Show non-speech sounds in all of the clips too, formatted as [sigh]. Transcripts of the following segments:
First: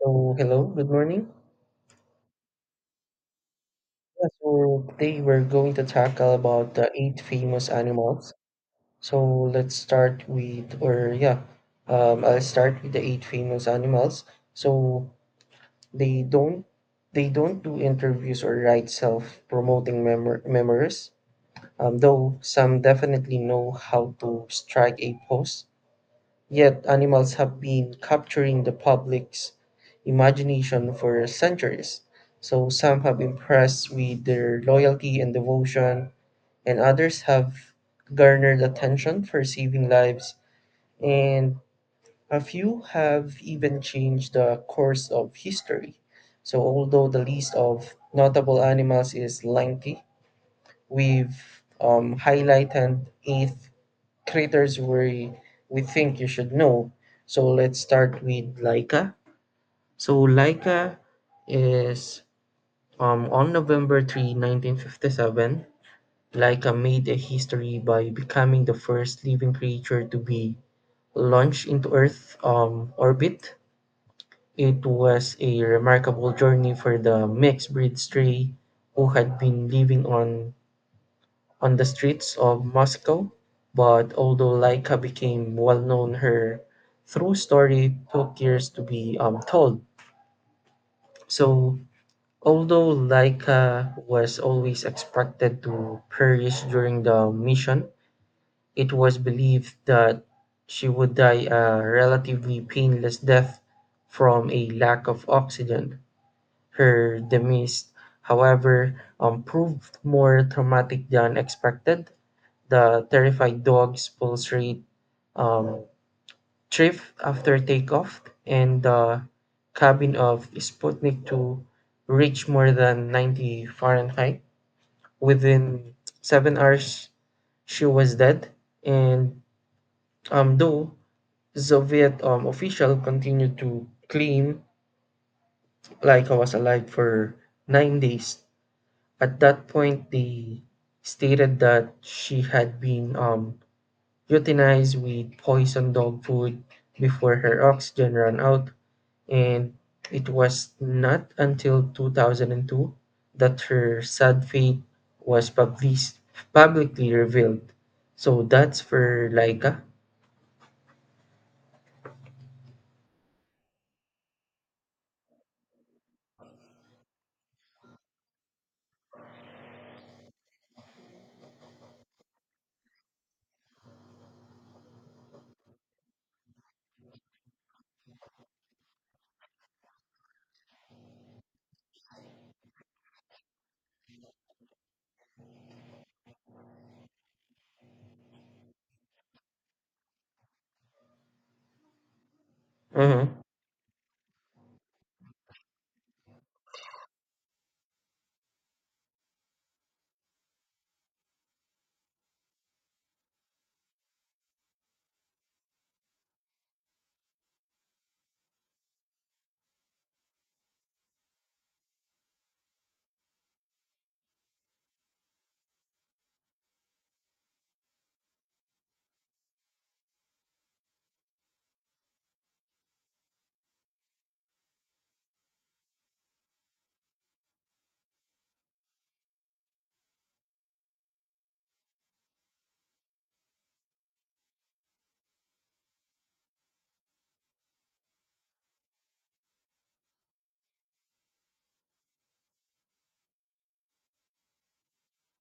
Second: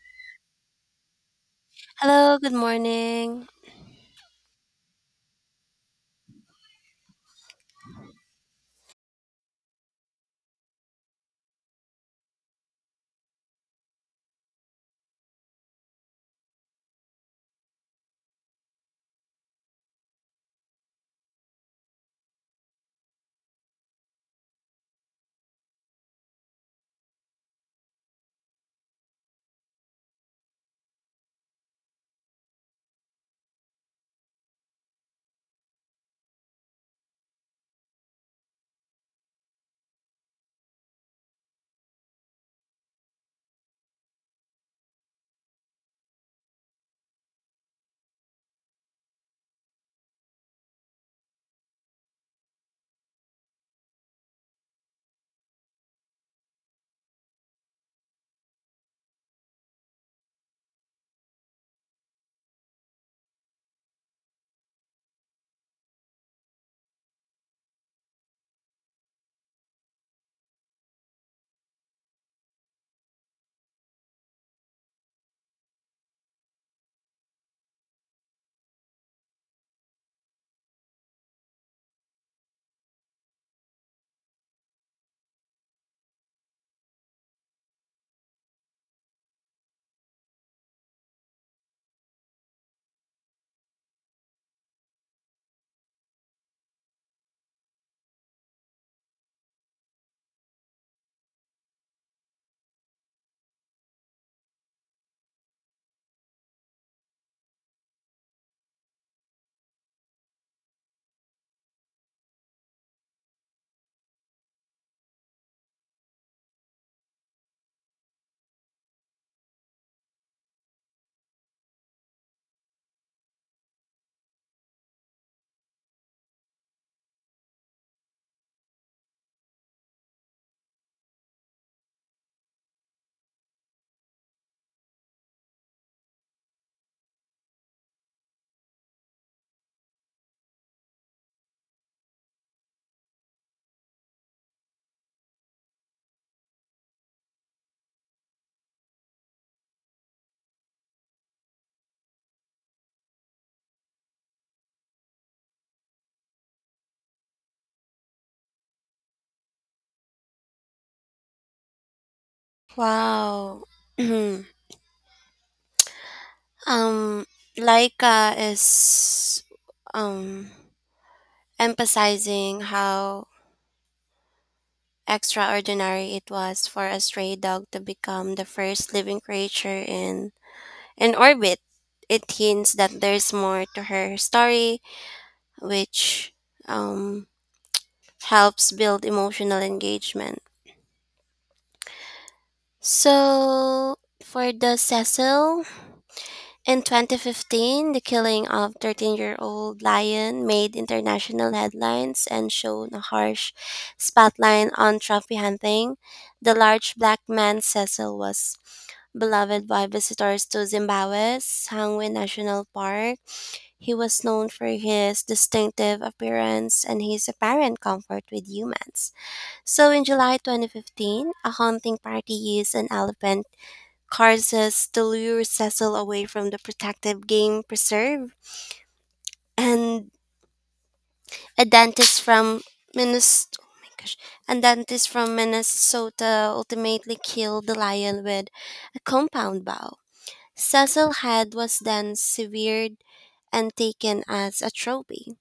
So, hello, good morning. Hello, good morning. Yeah, so today we're going to tackle about the eight famous animals. So let's start with, or yeah, I'll start with the eight famous animals. So they don't, they don't do interviews or write self-promoting memor memoirs. Though some definitely know how to strike a pose. Yet animals have been capturing the public's imagination for centuries. So some have impressed with their loyalty and devotion, and others have garnered attention for saving lives, and a few have even changed the course of history. So although the list of notable animals is lengthy, we've highlighted eight creators we think you should know. So let's start with Laika. So Laika is on November 3, 1957, Laika made a history by becoming the first living creature to be launched into Earth orbit. It was a remarkable journey for the mixed breed stray who had been living on the streets of Moscow, but although Laika became well known, her true story took years to be told. So, although Laika was always expected to perish during the mission, it was believed that she would die a relatively painless death from a lack of oxygen. Her demise, however, proved more traumatic than expected. The terrified dogs pull straight um, drift after takeoff, and the cabin of Sputnik 2 reached more than 90 Fahrenheit. Within 7 hours, she was dead, and though Soviet official continued to claim Laika was alive for 9 days, at that point they stated that she had been euthanized with poison dog food before her oxygen ran out, and it was not until 2002 that her sad fate was publicly revealed. So that's for Laika. Wow. [clears throat] um Laika is um emphasizing how extraordinary it was for a stray dog to become the first living creature in orbit. It hints that there's more to her story, which um helps build emotional engagement. Hmm. So for the Cecil, in 2015, the killing of 13-year-old Lion made international headlines and shone a harsh spotlight on trophy hunting. The large black man Cecil was beloved by visitors to Zimbabwe's Sangwe National Park. He was known for his distinctive appearance and his apparent comfort with humans. So in July 2015, a hunting party used an elephant Carses to lure Cecil away from the protective game preserve, and a dentist from Minnes- oh my gosh, a dentist from Minnesota ultimately killed the lion with a compound bow. Cecil's head was then severed and taken as a trophy.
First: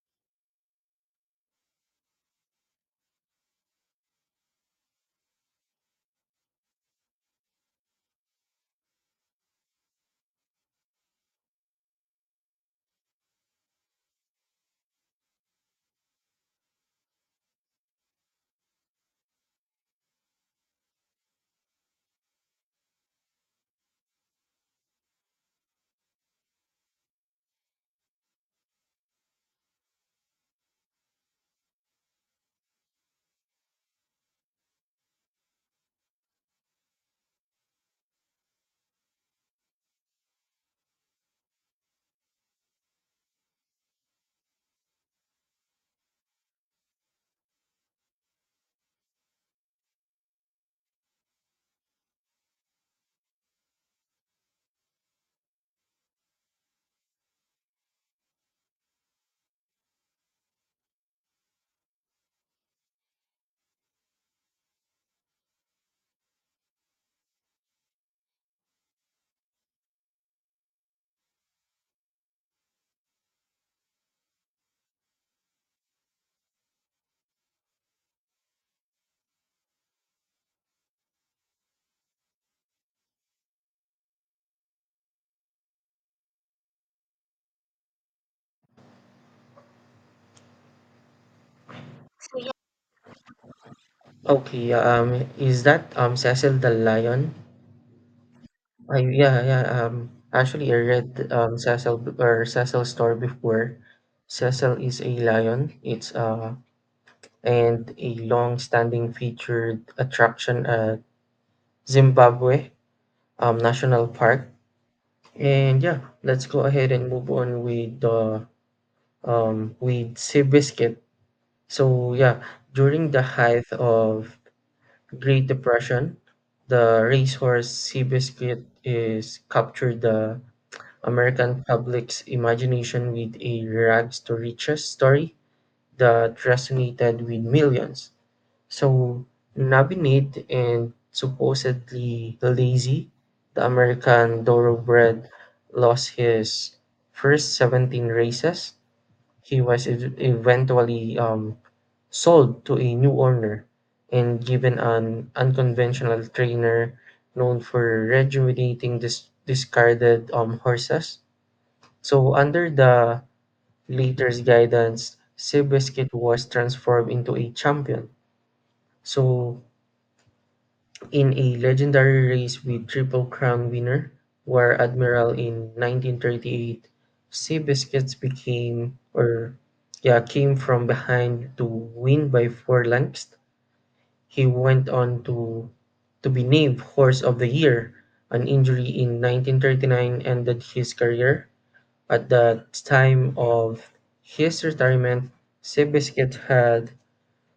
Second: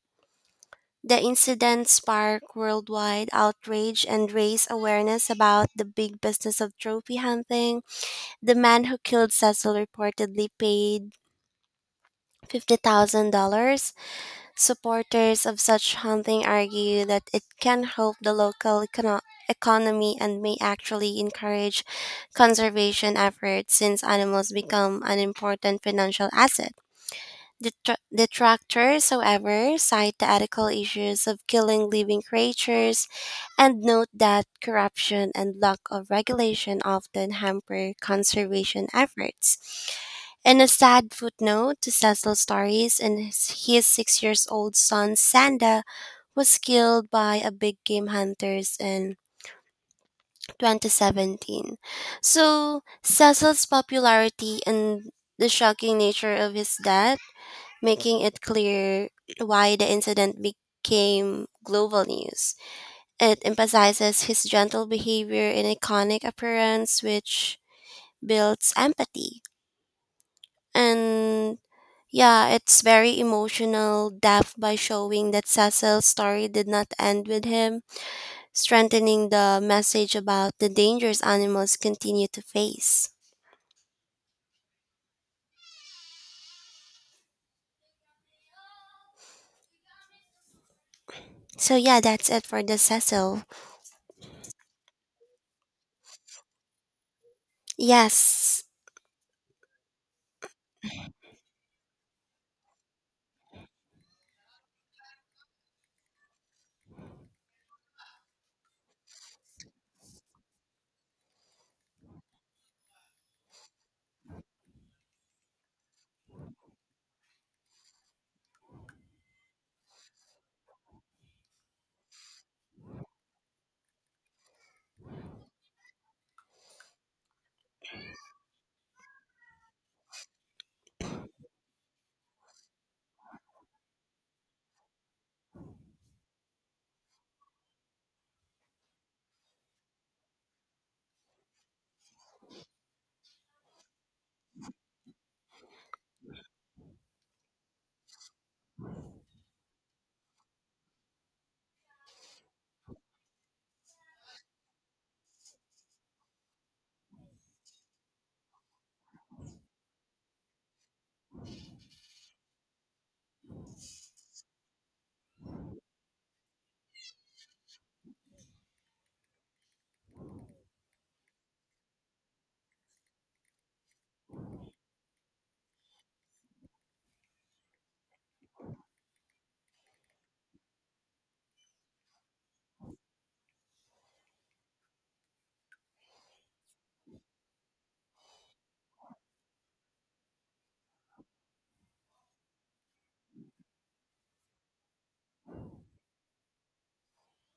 The incident sparked worldwide outrage and raised awareness about the big business of trophy hunting. The man who killed Cecil reportedly paid $50,000. Supporters of such hunting argue that it can help the local economy and may actually encourage conservation efforts since animals become an important financial asset. Detractors, however, cite the ethical issues of killing living creatures and note that corruption and lack of regulation often hamper conservation efforts. In a sad footnote to Cecil's stories, his 6 years old son Sanda was killed by a big game hunters in 2017. So Cecil's popularity and the shocking nature of his death making it clear why the incident became global news. It emphasizes his gentle behavior and iconic appearance, which builds empathy. And yeah, it's very emotional depth by showing that Cecil's story did not end with him, strengthening the message about the dangers animals continue to face. So yeah, that's it for the Cecil. Okay, is that Cecil the Lion? Yes. Yeah, yeah. Actually, I read Cecil or Cecil's story before. Cecil is a lion. It's and a long-standing featured attraction at Zimbabwe National Park. And yeah, let's go ahead and move on with Seabiscuit. So yeah, during the height of Great Depression, the racehorse Seabiscuit is captured the American public's imagination with a rags to riches story that resonated with millions. So Nabinet and supposedly lazy, the American thoroughbred lost his first 17 races. He was eventually sold to a new owner and given an unconventional trainer known for rejuvenating discarded horses. So under the later's guidance, Seabiscuit was transformed into a champion. So in a legendary race with Triple Crown winner, War Admiral in 1938, Seabiscuits became, or yeah, came from behind to win by four lengths. He went on to be named Horse of the Year. An injury in 1939 ended his career. At the time of his retirement, Seabiscuit had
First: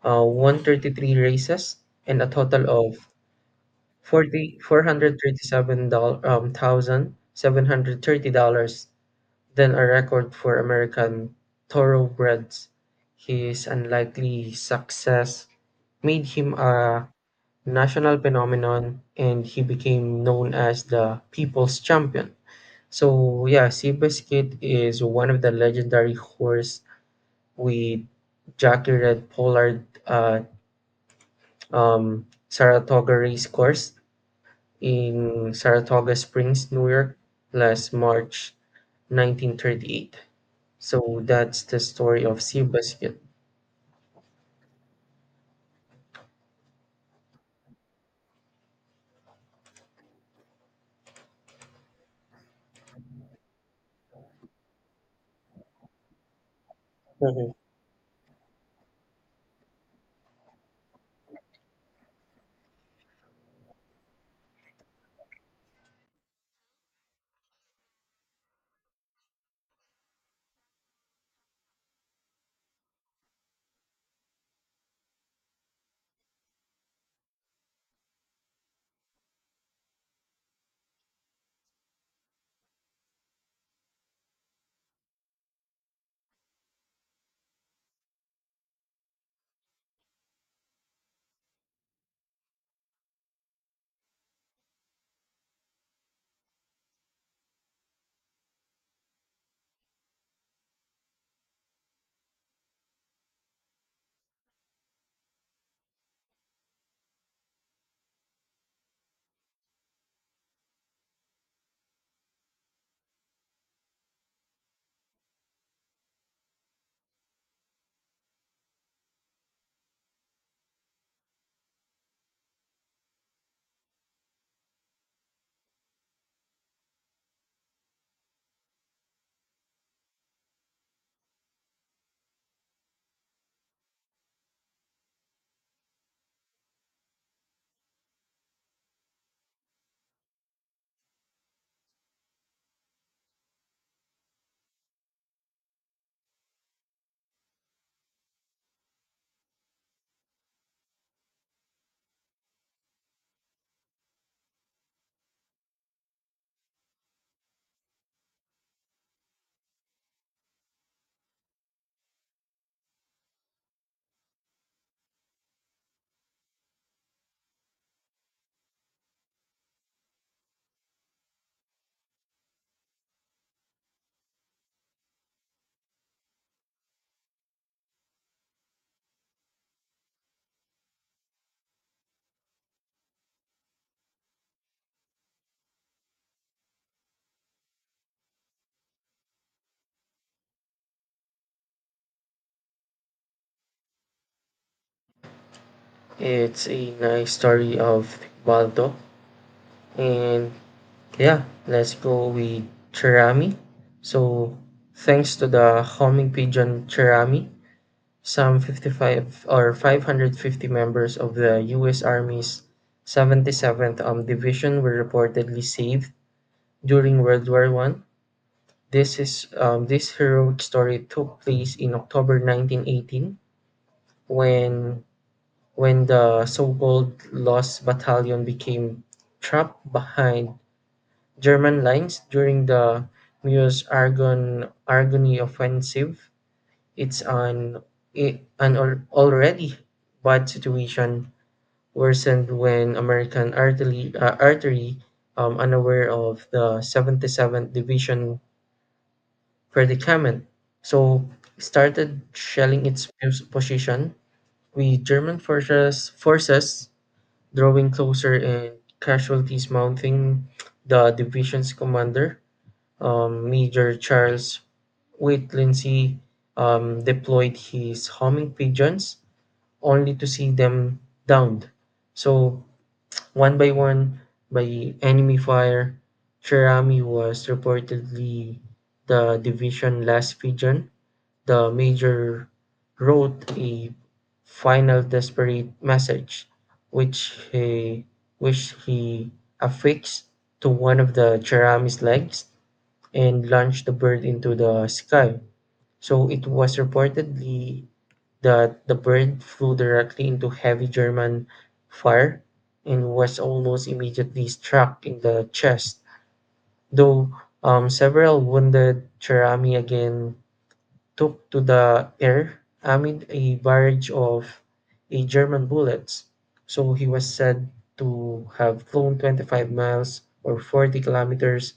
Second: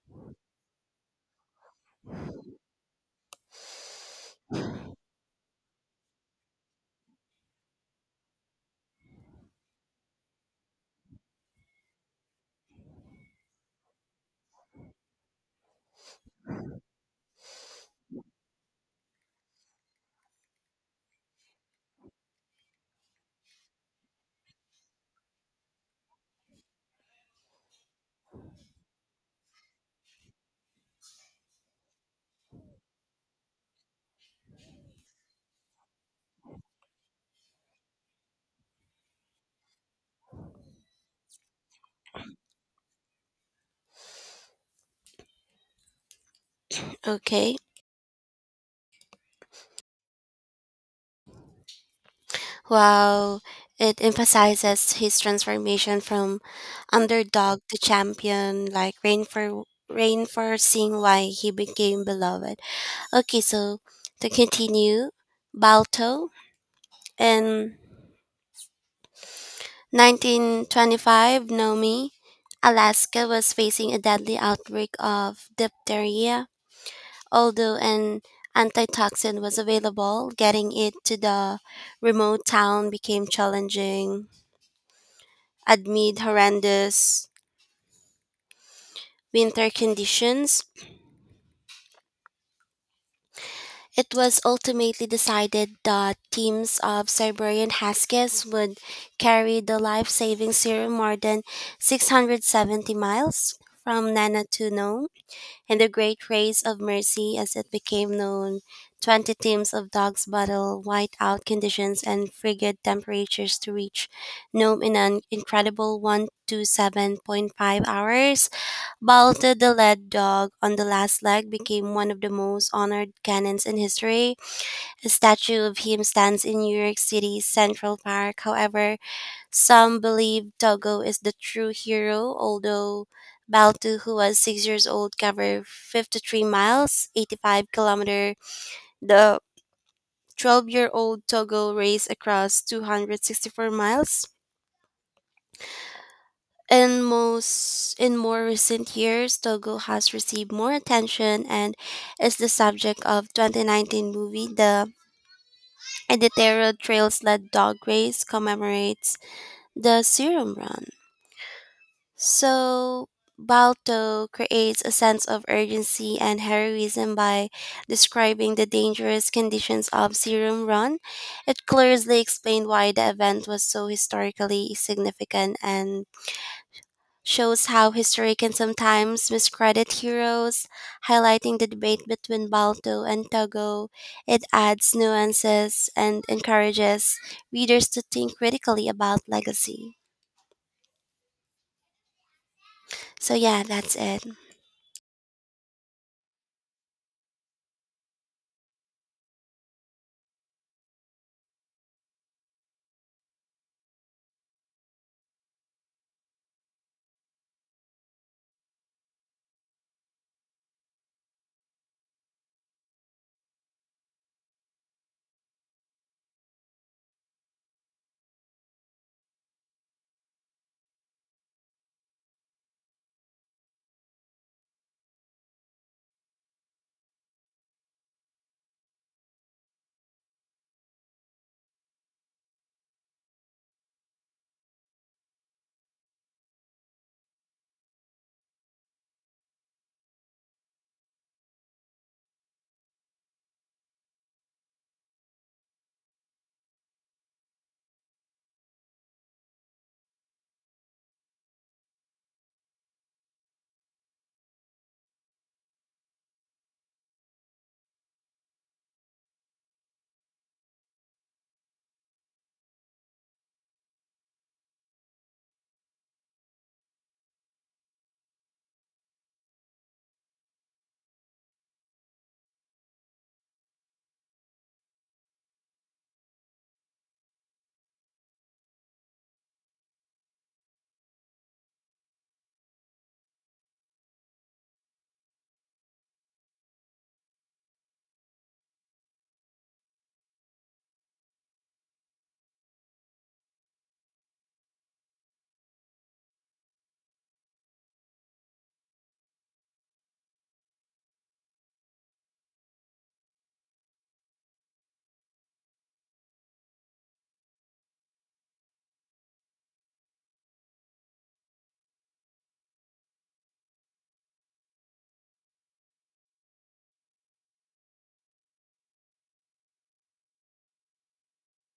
133 races and a total of forty four hundred thirty seven thousand seven hundred thirty dollars, then a record for American thoroughbreds. His unlikely success made him a national phenomenon, and he became known as the People's Champion. So yeah, Seabiscuit is one of the legendary horse with Jackie Red Pollard at Saratoga Race Course in Saratoga Springs, New York, last March 1938. So that's the story of Seabiscuit. Okay. While it emphasizes his transformation from Mhm. underdog to champion, like reinforcing why he became beloved. Okay, so to continue, Balto in 1925, Nomi, Alaska was facing a deadly outbreak of diphtheria. Although an antitoxin was available, getting it to the remote town became challenging amid horrendous winter conditions. It was ultimately decided that teams of Siberian Huskies would carry the life saving serum more than 670 miles from Nana to Nome in the Great Race of Mercy, as it became known. 20 teams of dogs battled whiteout conditions and frigid temperatures to reach Nome in an incredible 127.5 hours. Balta, the lead dog on the last leg, became one of the most honored canons in history. A statue of him stands in New York City's Central Park. However, some believe Doggo is the true hero, although Baltu, who was 6 years old, covered 53 miles, 85 kilometer. The 12-year-old Togo raced across 264 miles. In more recent years, Togo has received more attention and is the subject of 2019 movie. The Editero trails led Dog Race commemorates the Serum Run. So Balto creates a sense of urgency and heroism by describing the dangerous conditions of Serum Run. It clearly explained why the event was so historically significant and shows how history can sometimes miscredit heroes, highlighting the debate between Balto and Togo. It adds nuances and encourages readers to think critically about legacy. So yeah, that's it. It's a nice story of Baldo. And yeah, let's go with Cherami. So thanks to the homing pigeon Cherami, some 55 or 550 members of the US Army's 77th Division were reportedly saved during World War I. This heroic story took place in October 1918 when when the so-called Lost Battalion became trapped behind German lines during the Meuse Argonne offensive. It's an already bad situation worsened when American artillery unaware of the 77th Division predicament. So started shelling its position with German forces drawing closer and casualties mounting. The division's commander, Major Charles Wait Lindsay, deployed his homing pigeons only to see them downed. So one by one, by enemy fire, Cherami was reportedly the division last pigeon. The major wrote a final desperate message, which he, which he affixed to one of the Cheram's legs and launched the bird into the sky. So it was reportedly that the bird flew directly into heavy German fire and was almost immediately struck in the chest, though several wounded Cherami again took to the air amid a barrage of a German bullets, so he was said to have flown 25 miles or 40 kilometers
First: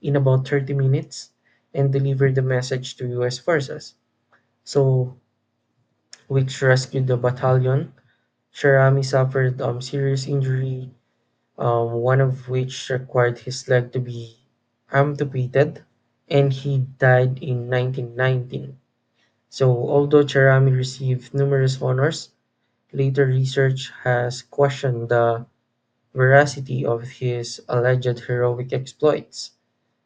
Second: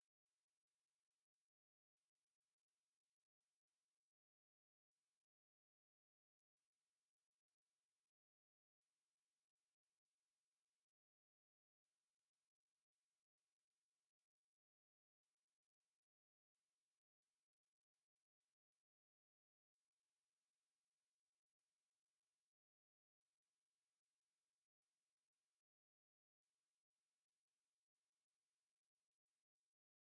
in about 30 minutes and delivered the message to US forces. So, which rescued the battalion. Sharami suffered serious injury, one of which required his leg to be amputated, and he died in 1919. So although Cherami received numerous honors, later research has questioned the veracity of his alleged heroic exploits.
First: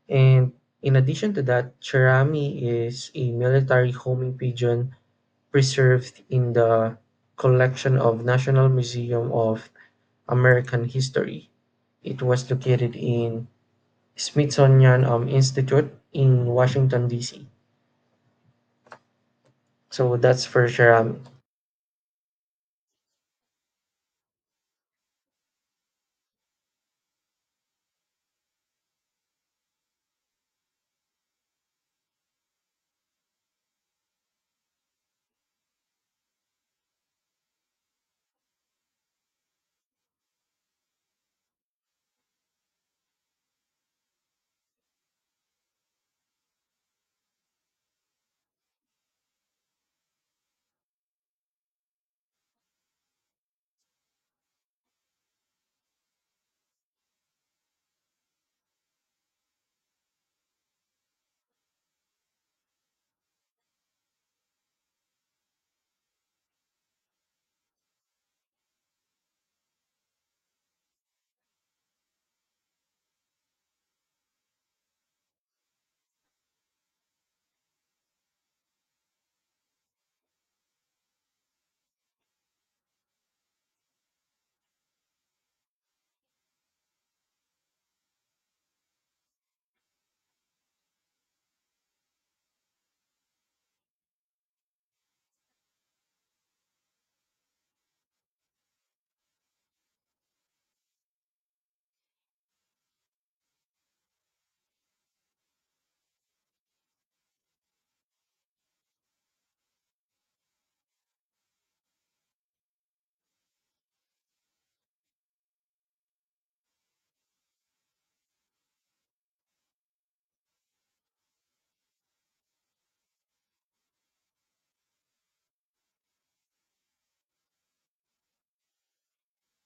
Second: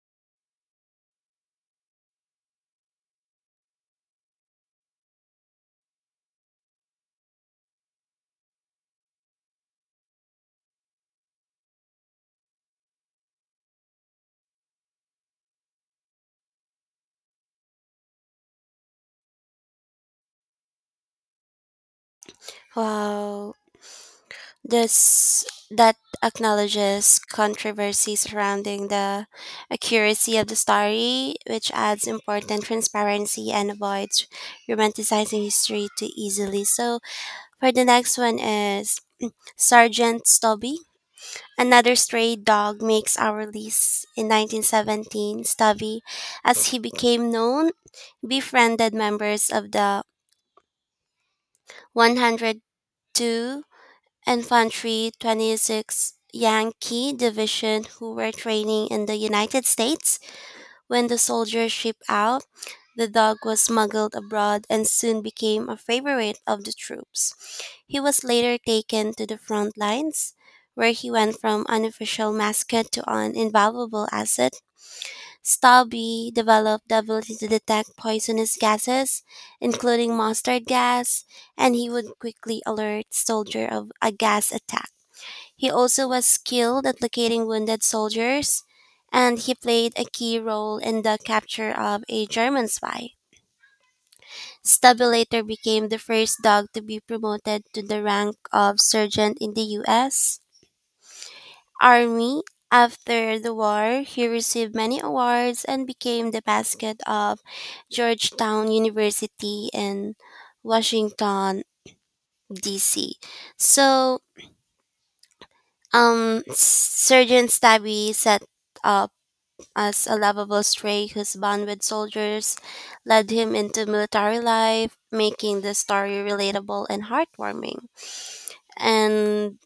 And in addition to that, Cherami is a military homing pigeon preserved in the collection of National Museum of American History. It was located in Smithsonian Institute in Washington D.C. So that's for Cherami. Wow. This that acknowledges controversy surrounding the accuracy of the story, which adds important transparency and avoids romanticizing history too easily. So for the next one is Sergeant Stubby. Another stray dog makes our list in 1917. Stubby, as he became known, befriended members of the 102 Infantry 26th Yankee Division who were training in the United States. When the soldiers shipped out, the dog was smuggled abroad and soon became a favorite of the troops. He was later taken to the front lines, where he went from unofficial mascot to an invaluable asset. Stubby developed the ability to detect poisonous gases, including mustard gas, and he would quickly alert soldier of a gas attack. He also was skilled at locating wounded soldiers, and he played a key role in the capture of a German spy. Stubby later became the first dog to be promoted to the rank of sergeant in the U.S. Army. After the war, he received many awards and became the mascot of Georgetown University in Washington, D.C. So, Sergeant Stubby set up as a lovable stray whose bond with soldiers led him into military life, making the story relatable and heartwarming. And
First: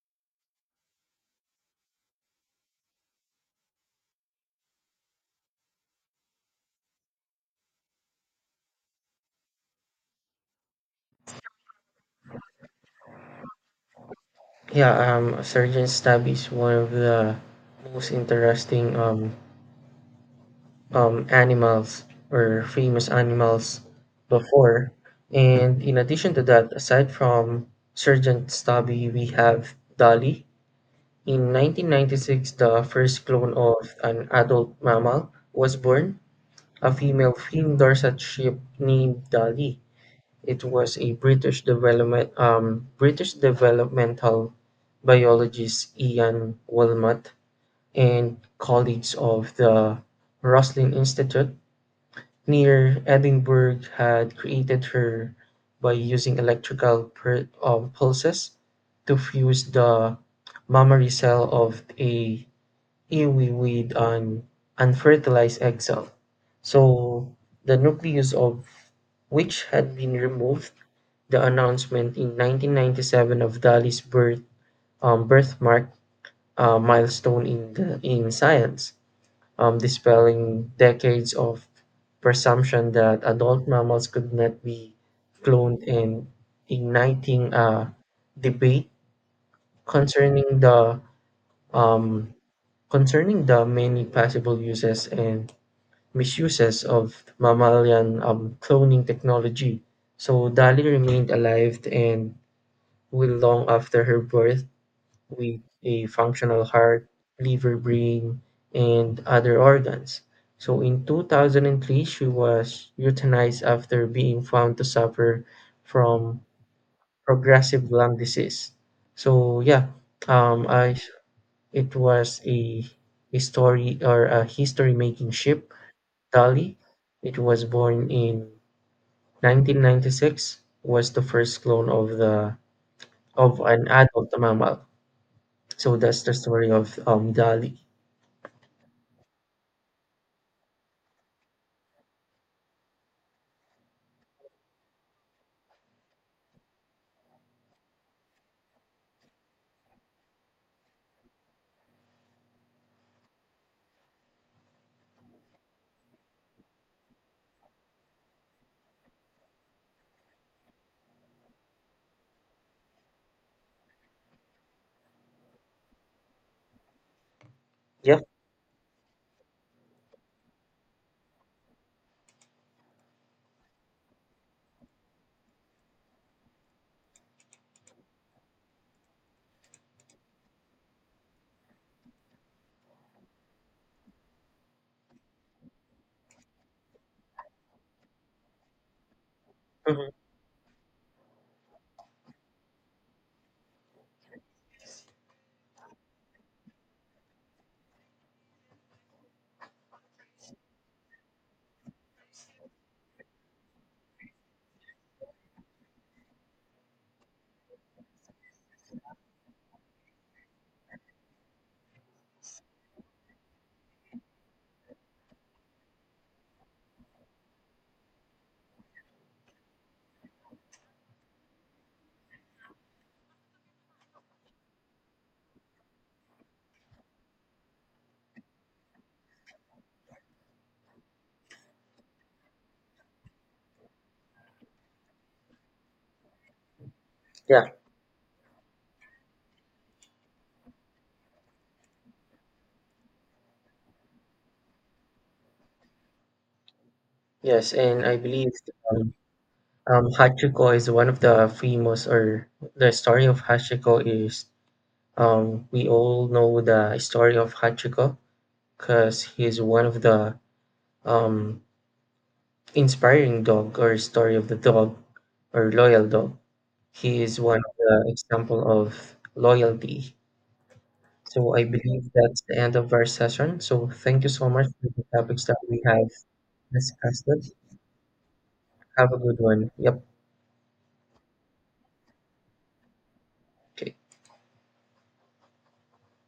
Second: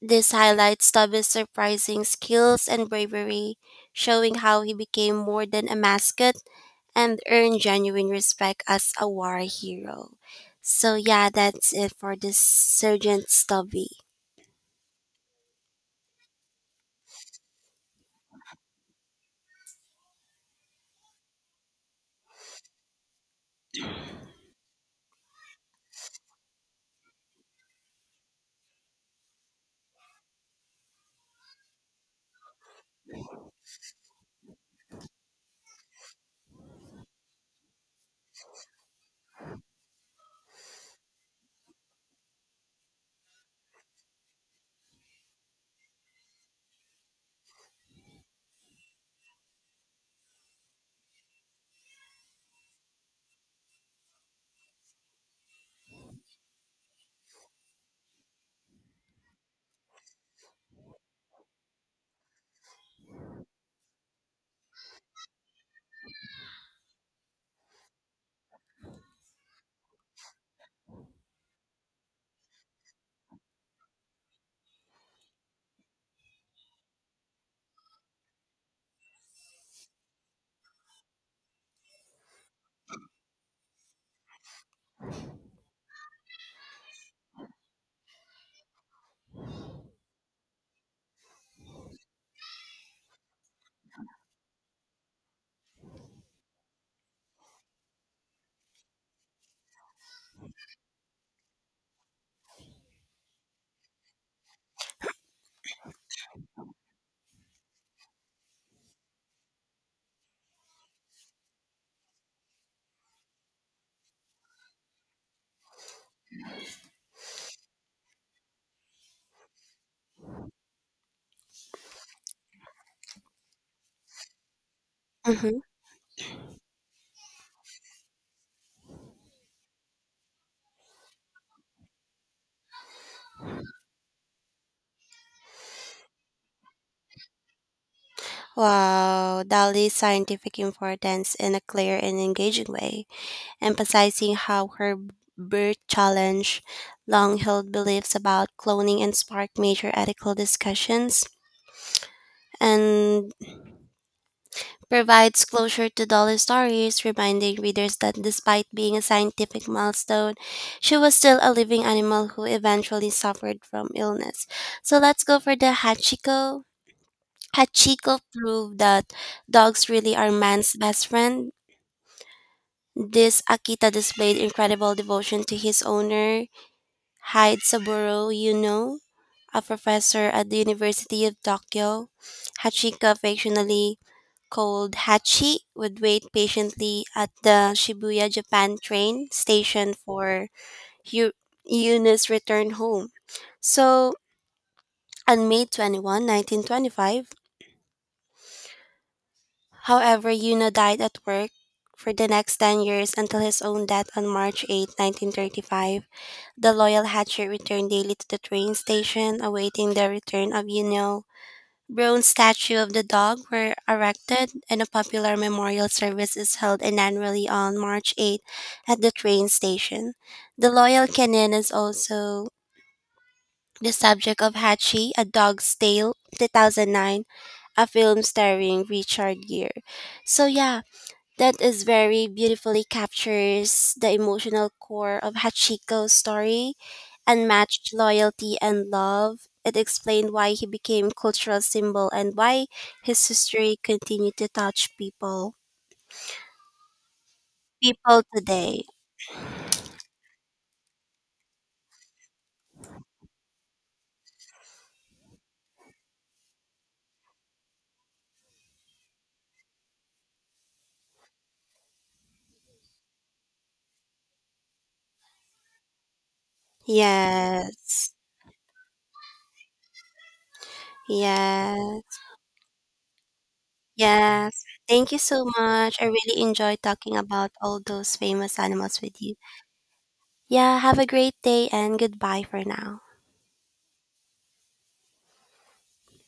this highlights Tubby's surprising skills and bravery, showing how he became more than a mascot and earned genuine respect as a war hero. So yeah, that's it for this Sergeant Stubby. Yeah, Sergeant Stab is one of the most interesting animals or famous animals before. And in addition to that, aside from Sergeant Stabby, we have Dolly. In 1996, the first clone of an adult mammal was born, a female fin dorsal sheep named Dolly. It was a British developmental biologist Ian Wilmot and colleagues of the Roslin Institute near Edinburgh had created her by using electrical pulses to fuse the mammary cell of a ewe with an unfertilized egg cell. So the nucleus of which had been removed. The announcement in 1997 of Dali's birth birthmark a milestone in science, dispelling decades of presumption that adult mammals could not be cloned and igniting a debate concerning the um, concerning the many possible uses and misuses of mammalian cloning technology. So Dali remained alive and Will long after her birth with a functional heart, liver, brain, and other organs. So in 2003, she was euthanized after being found to suffer from progressive lung disease. So yeah, I it was a story or a history making hmm ship, Dolly. It was born in 1996, was the first clone of an adult mammal. So that's the story of Dali. Wow, Dolly's scientific importance in a clear and engaging way, emphasizing how her birth challenged long held beliefs about cloning and sparked major ethical discussions and provides closure to Dolly stories, reminding readers that despite being a scientific milestone, she was still a living animal who eventually suffered from illness. So let's go for the Hachiko. Hachiko Yeah. proved that dogs really are man's best friend. This Akita displayed incredible devotion to his owner, Hyde Saburo, you know, a professor at the University of Tokyo. Hachika, affectionately called Hachi, would wait patiently at the Shibuya, Japan train station Mhm. for Yu- Yuna's return home. So, on May 21, 1925, however, Yuna died at work. For the next 10 years, until his own death on March 8, 1935, the loyal Hatcher returned daily to the train station, awaiting the return of Yuno. Bronze statue of the dog were erected, and a popular memorial service is held annually on March 8 at the train station. The loyal canine is also the subject of Hachi, A Dog's Tale, 2009, a film starring Richard Gere. So yeah, that is very beautifully captures the emotional core of Hachiko's story, Yeah. unmatched loyalty and love. It explained why he became cultural symbol and why his history continued to touch people. Yes, and I People believe today. um, Hachiko is one of the famous, or the story of Hachiko is we all know the story of Hachiko because he's one of the um, inspiring dog or story of the dog or loyal dog. He is one of the Yes. example of loyalty. So I believe Yes. that's the end of our session. So thank you so Yes. much for the Thank you topics so that we much. I have really enjoyed talking about discussed. all those famous animals Have a with you. good one. Yep. Yeah, have a great day and goodbye for now. Okay.